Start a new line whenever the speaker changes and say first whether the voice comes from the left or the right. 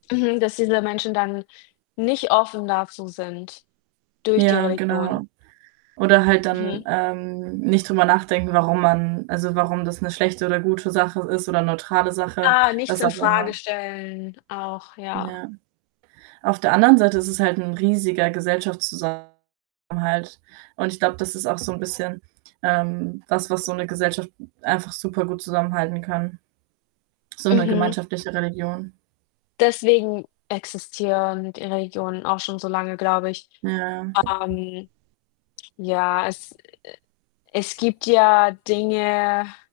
left: Mhm, dass diese Menschen dann nicht offen dazu sind durch die
right: Ja,
left: Religion.
right: genau oder halt dann,
left: Mhm.
right: ähm, nicht drüber nachdenken, warum man also, warum das 'ne schlechte oder gute Sache ist oder neutrale Sache,
left: Ah, nichts
right: was auch
left: infrage
right: immer.
left: stellen auch, ja.
right: Ja. Auf der anderen Seite ist es halt 'n riesiger Gesellschaftszusammenhalt und ich glaube, das ist auch so 'n bisschen, ähm, was was so 'ne Gesellschaft einfach supergut zusammenhalten kann so 'ne
left: Mhm.
right: gemeinschaftliche Religion.
left: Deswegen existieren die Regionen auch schon so lange, glaube ich.
right: Ja.
left: Ähm, ja, es es gibt ja Dinge